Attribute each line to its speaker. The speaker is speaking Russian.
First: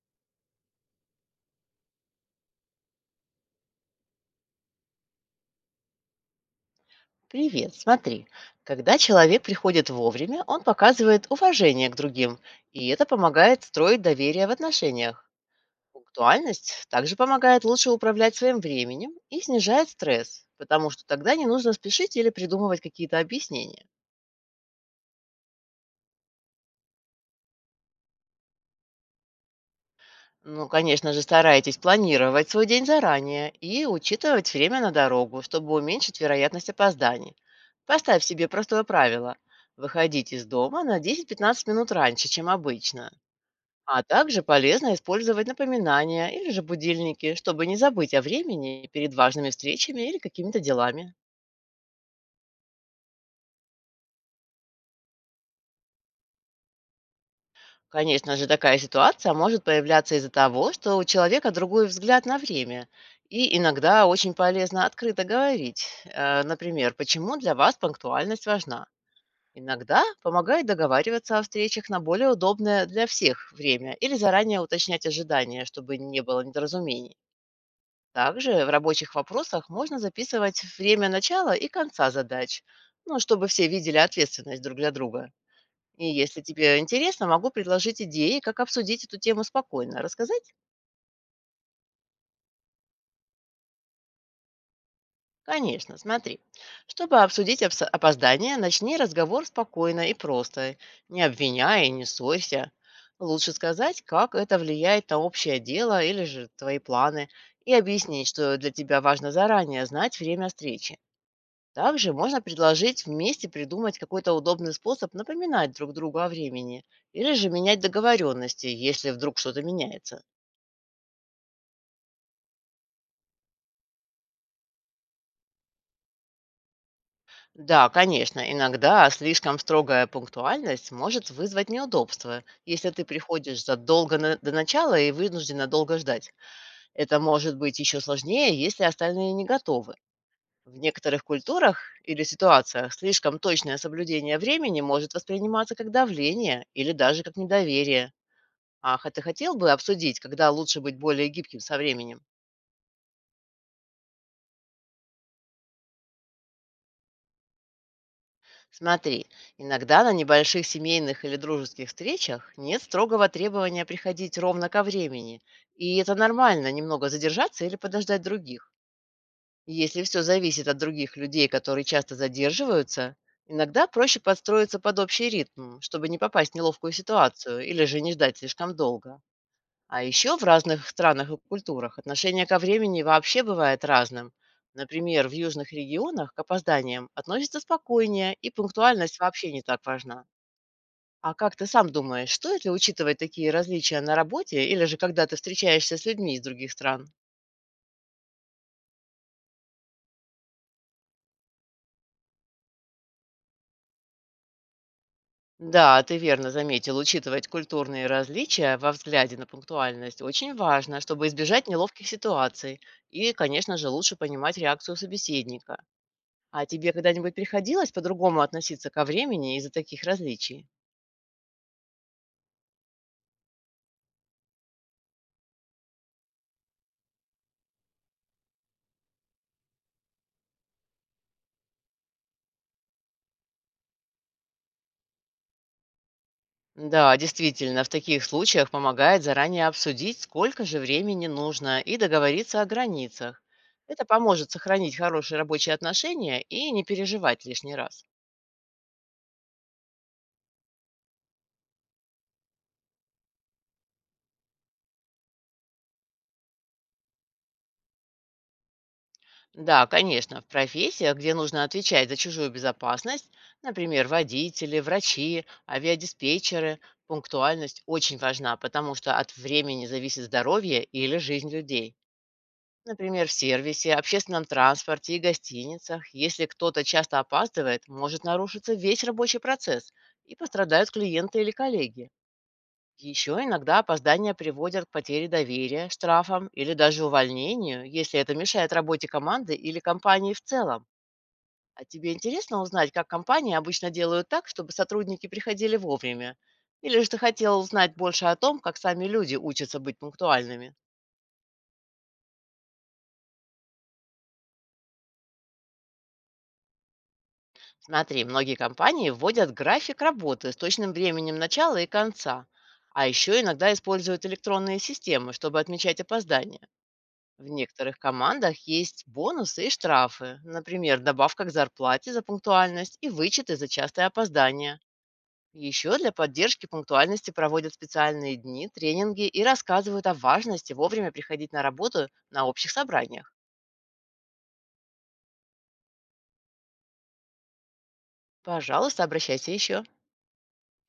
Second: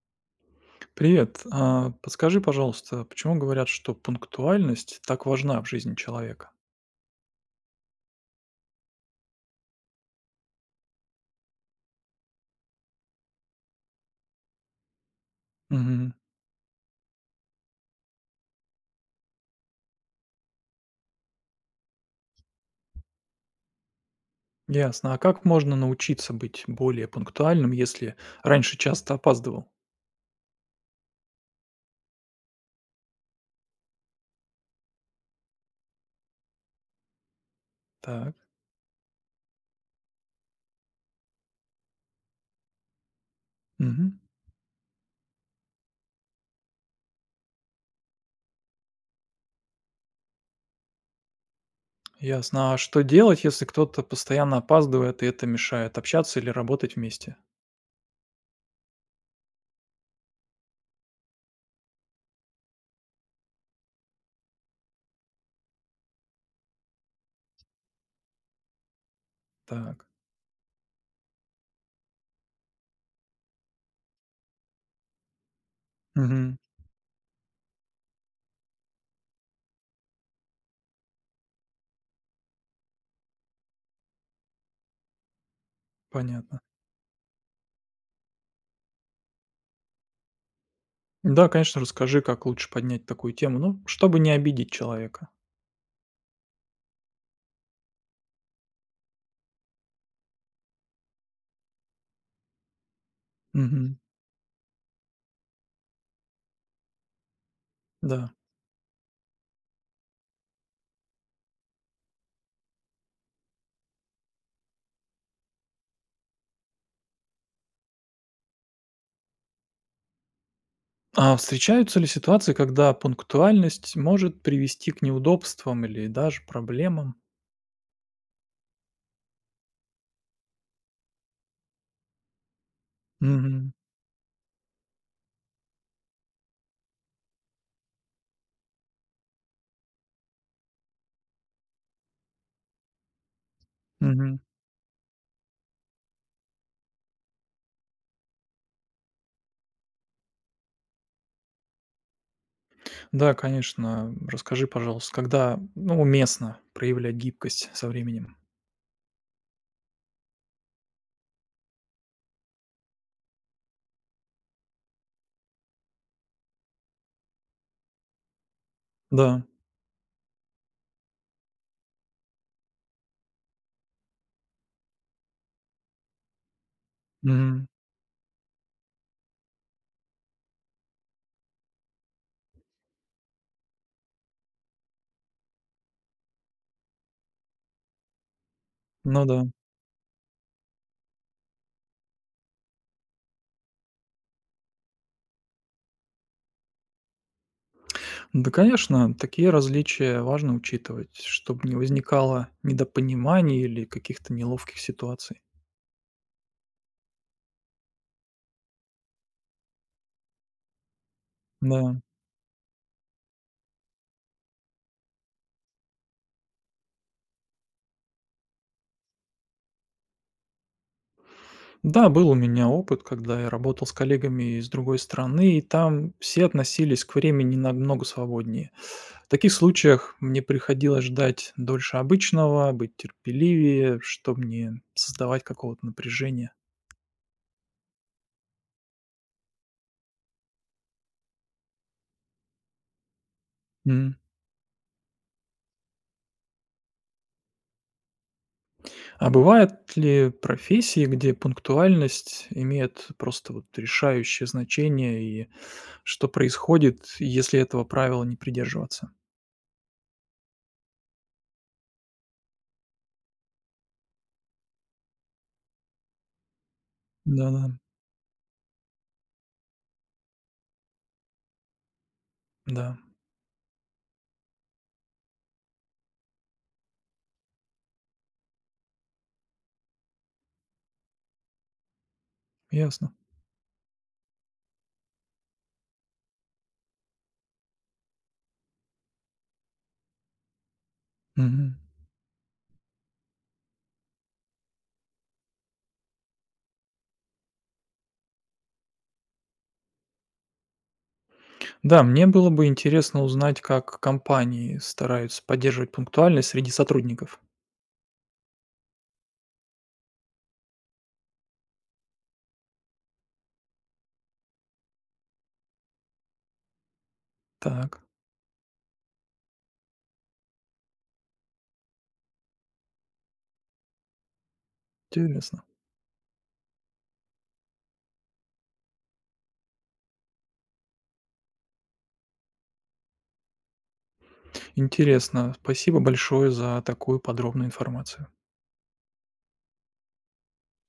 Speaker 1: Привет. А, подскажи, пожалуйста, почему говорят, что пунктуальность так важна в жизни человека?
Speaker 2: Привет, смотри. Когда человек приходит вовремя, он показывает уважение к другим, и это помогает строить доверие в отношениях.
Speaker 1: Мгм.
Speaker 2: Пунктуальность также помогает лучше управлять своим временем и снижает стресс, потому что тогда не нужно спешить или придумывать какие-то объяснения.
Speaker 1: Ясно. А как можно научиться быть более пунктуальным, если раньше часто опаздывал?
Speaker 2: Ну, конечно же, старайтесь планировать свой день заранее и учитывать время на дорогу, чтобы уменьшить вероятность опозданий. Поставь
Speaker 1: Так.
Speaker 2: себе простое правило – выходить из дома на 10-15 минут раньше, чем обычно. А
Speaker 1: Мгм.
Speaker 2: также полезно использовать напоминания или же будильники, чтобы не забыть о времени перед важными встречами или какими-то делами.
Speaker 1: Ясно. А что делать, если кто-то постоянно опаздывает, и это мешает общаться или работать вместе?
Speaker 2: Конечно же, такая ситуация может появляться из-за того, что у человека другой взгляд на время. И иногда очень полезно открыто говорить, например, почему для вас пунктуальность важна. Иногда
Speaker 1: Так.
Speaker 2: помогает договариваться о встречах на более удобное для всех время или заранее уточнять ожидания, чтобы не было
Speaker 1: Мгм.
Speaker 2: недоразумений. Также в рабочих вопросах можно записывать время начала и конца задач, ну, чтобы все видели ответственность друг для друга. И если
Speaker 1: Понятно.
Speaker 2: тебе интересно, могу предложить идеи, как обсудить эту тему спокойно. Рассказать?
Speaker 1: Да, конечно, расскажи, как лучше поднять такую тему, ну, чтобы не обидеть человека.
Speaker 2: Конечно, смотри. Чтобы обсудить опоздание, начни разговор спокойно и просто, не обвиняя и не ссорься. Лучше
Speaker 1: Мгм.
Speaker 2: сказать, как это влияет на общее дело или же твои планы, и объяснить,
Speaker 1: Да.
Speaker 2: что для тебя важно заранее знать время встречи. Также можно предложить вместе придумать какой-то удобный способ напоминать друг другу о времени или же менять договоренности, если вдруг что-то меняется.
Speaker 1: А встречаются ли ситуации, когда пунктуальность может привести к неудобствам или даже проблемам?
Speaker 2: Да, конечно, иногда слишком строгая пунктуальность может вызвать неудобства, если ты приходишь
Speaker 1: Мгм.
Speaker 2: задолго до начала и вынуждена долго ждать. Это может быть еще сложнее, если остальные не готовы. В некоторых культурах или ситуациях слишком точное соблюдение
Speaker 1: Мгм.
Speaker 2: времени может восприниматься как давление или даже как недоверие. Ты хотел бы обсудить, когда лучше быть более гибким со временем?
Speaker 1: Да, конечно. Расскажи, пожалуйста, когда, ну, уместно проявлять гибкость со временем?
Speaker 2: Смотри, иногда на небольших семейных или дружеских встречах нет строгого требования приходить ровно ко времени. И это нормально, немного задержаться или подождать других.
Speaker 1: Да.
Speaker 2: Если все зависит от других людей, которые часто задерживаются, иногда проще подстроиться под общий ритм, чтобы не попасть в неловкую
Speaker 1: Мгм.
Speaker 2: ситуацию или же не ждать слишком долго. А еще в разных странах и культурах отношение ко времени вообще бывает разным. Например, в южных регионах к опозданиям относятся спокойнее, и пунктуальность
Speaker 1: Ну да.
Speaker 2: вообще не так важна. А как ты сам думаешь, стоит ли учитывать такие различия на работе или же когда ты встречаешься с людьми из других стран?
Speaker 1: Да, конечно, такие различия важно учитывать, чтобы не возникало недопониманий или каких-то неловких ситуаций.
Speaker 2: Да, ты верно заметил, учитывать культурные различия во взгляде на пунктуальность очень важно, чтобы избежать
Speaker 1: Да.
Speaker 2: неловких ситуаций и, конечно же, лучше понимать реакцию собеседника. А тебе когда-нибудь приходилось по-другому относиться ко времени из-за таких различий?
Speaker 1: Да, был у меня опыт, когда я работал с коллегами из другой страны, и там все относились к времени намного свободнее. В таких случаях мне приходилось ждать дольше обычного, быть терпеливее, чтобы не создавать какого-то напряжения.
Speaker 2: Да, действительно, в таких случаях помогает заранее обсудить, сколько же времени нужно, и договориться о границах. Это
Speaker 1: М.
Speaker 2: поможет сохранить хорошие рабочие отношения и не переживать лишний раз.
Speaker 1: А бывают ли профессии, где пунктуальность имеет просто вот решающее значение, и что происходит, если этого правила не придерживаться?
Speaker 2: Да, конечно, в профессиях, где нужно отвечать за чужую безопасность, например, водители, врачи, авиадиспетчеры,
Speaker 1: Да-да,
Speaker 2: пунктуальность очень важна, потому что от времени зависит здоровье или жизнь людей.
Speaker 1: да,
Speaker 2: Например, в сервисе, общественном транспорте и гостиницах, если кто-то часто опаздывает, может нарушиться весь рабочий процесс и пострадают клиенты или коллеги.
Speaker 1: ясно.
Speaker 2: Еще иногда опоздания приводят к потере доверия, штрафам или даже увольнению, если это мешает работе команды или компании в целом.
Speaker 1: Мгм.
Speaker 2: А тебе интересно узнать, как компании обычно делают так, чтобы сотрудники приходили вовремя? Или же ты хотел узнать больше о том, как сами люди учатся быть пунктуальными?
Speaker 1: Да, мне было бы интересно узнать, как компании стараются поддерживать пунктуальность среди сотрудников.
Speaker 2: Смотри, многие компании вводят график работы с точным временем начала и конца, а еще иногда используют электронные системы, чтобы отмечать опоздания. В некоторых
Speaker 1: Так,
Speaker 2: командах есть бонусы и штрафы, например, добавка к зарплате за пунктуальность и вычеты за частое опоздание.
Speaker 1: интересно.
Speaker 2: Еще для поддержки пунктуальности проводят специальные дни, тренинги и рассказывают о важности вовремя приходить на работу на общих собраниях.
Speaker 1: Интересно. Спасибо большое за такую подробную информацию.
Speaker 2: Пожалуйста, обращайся еще.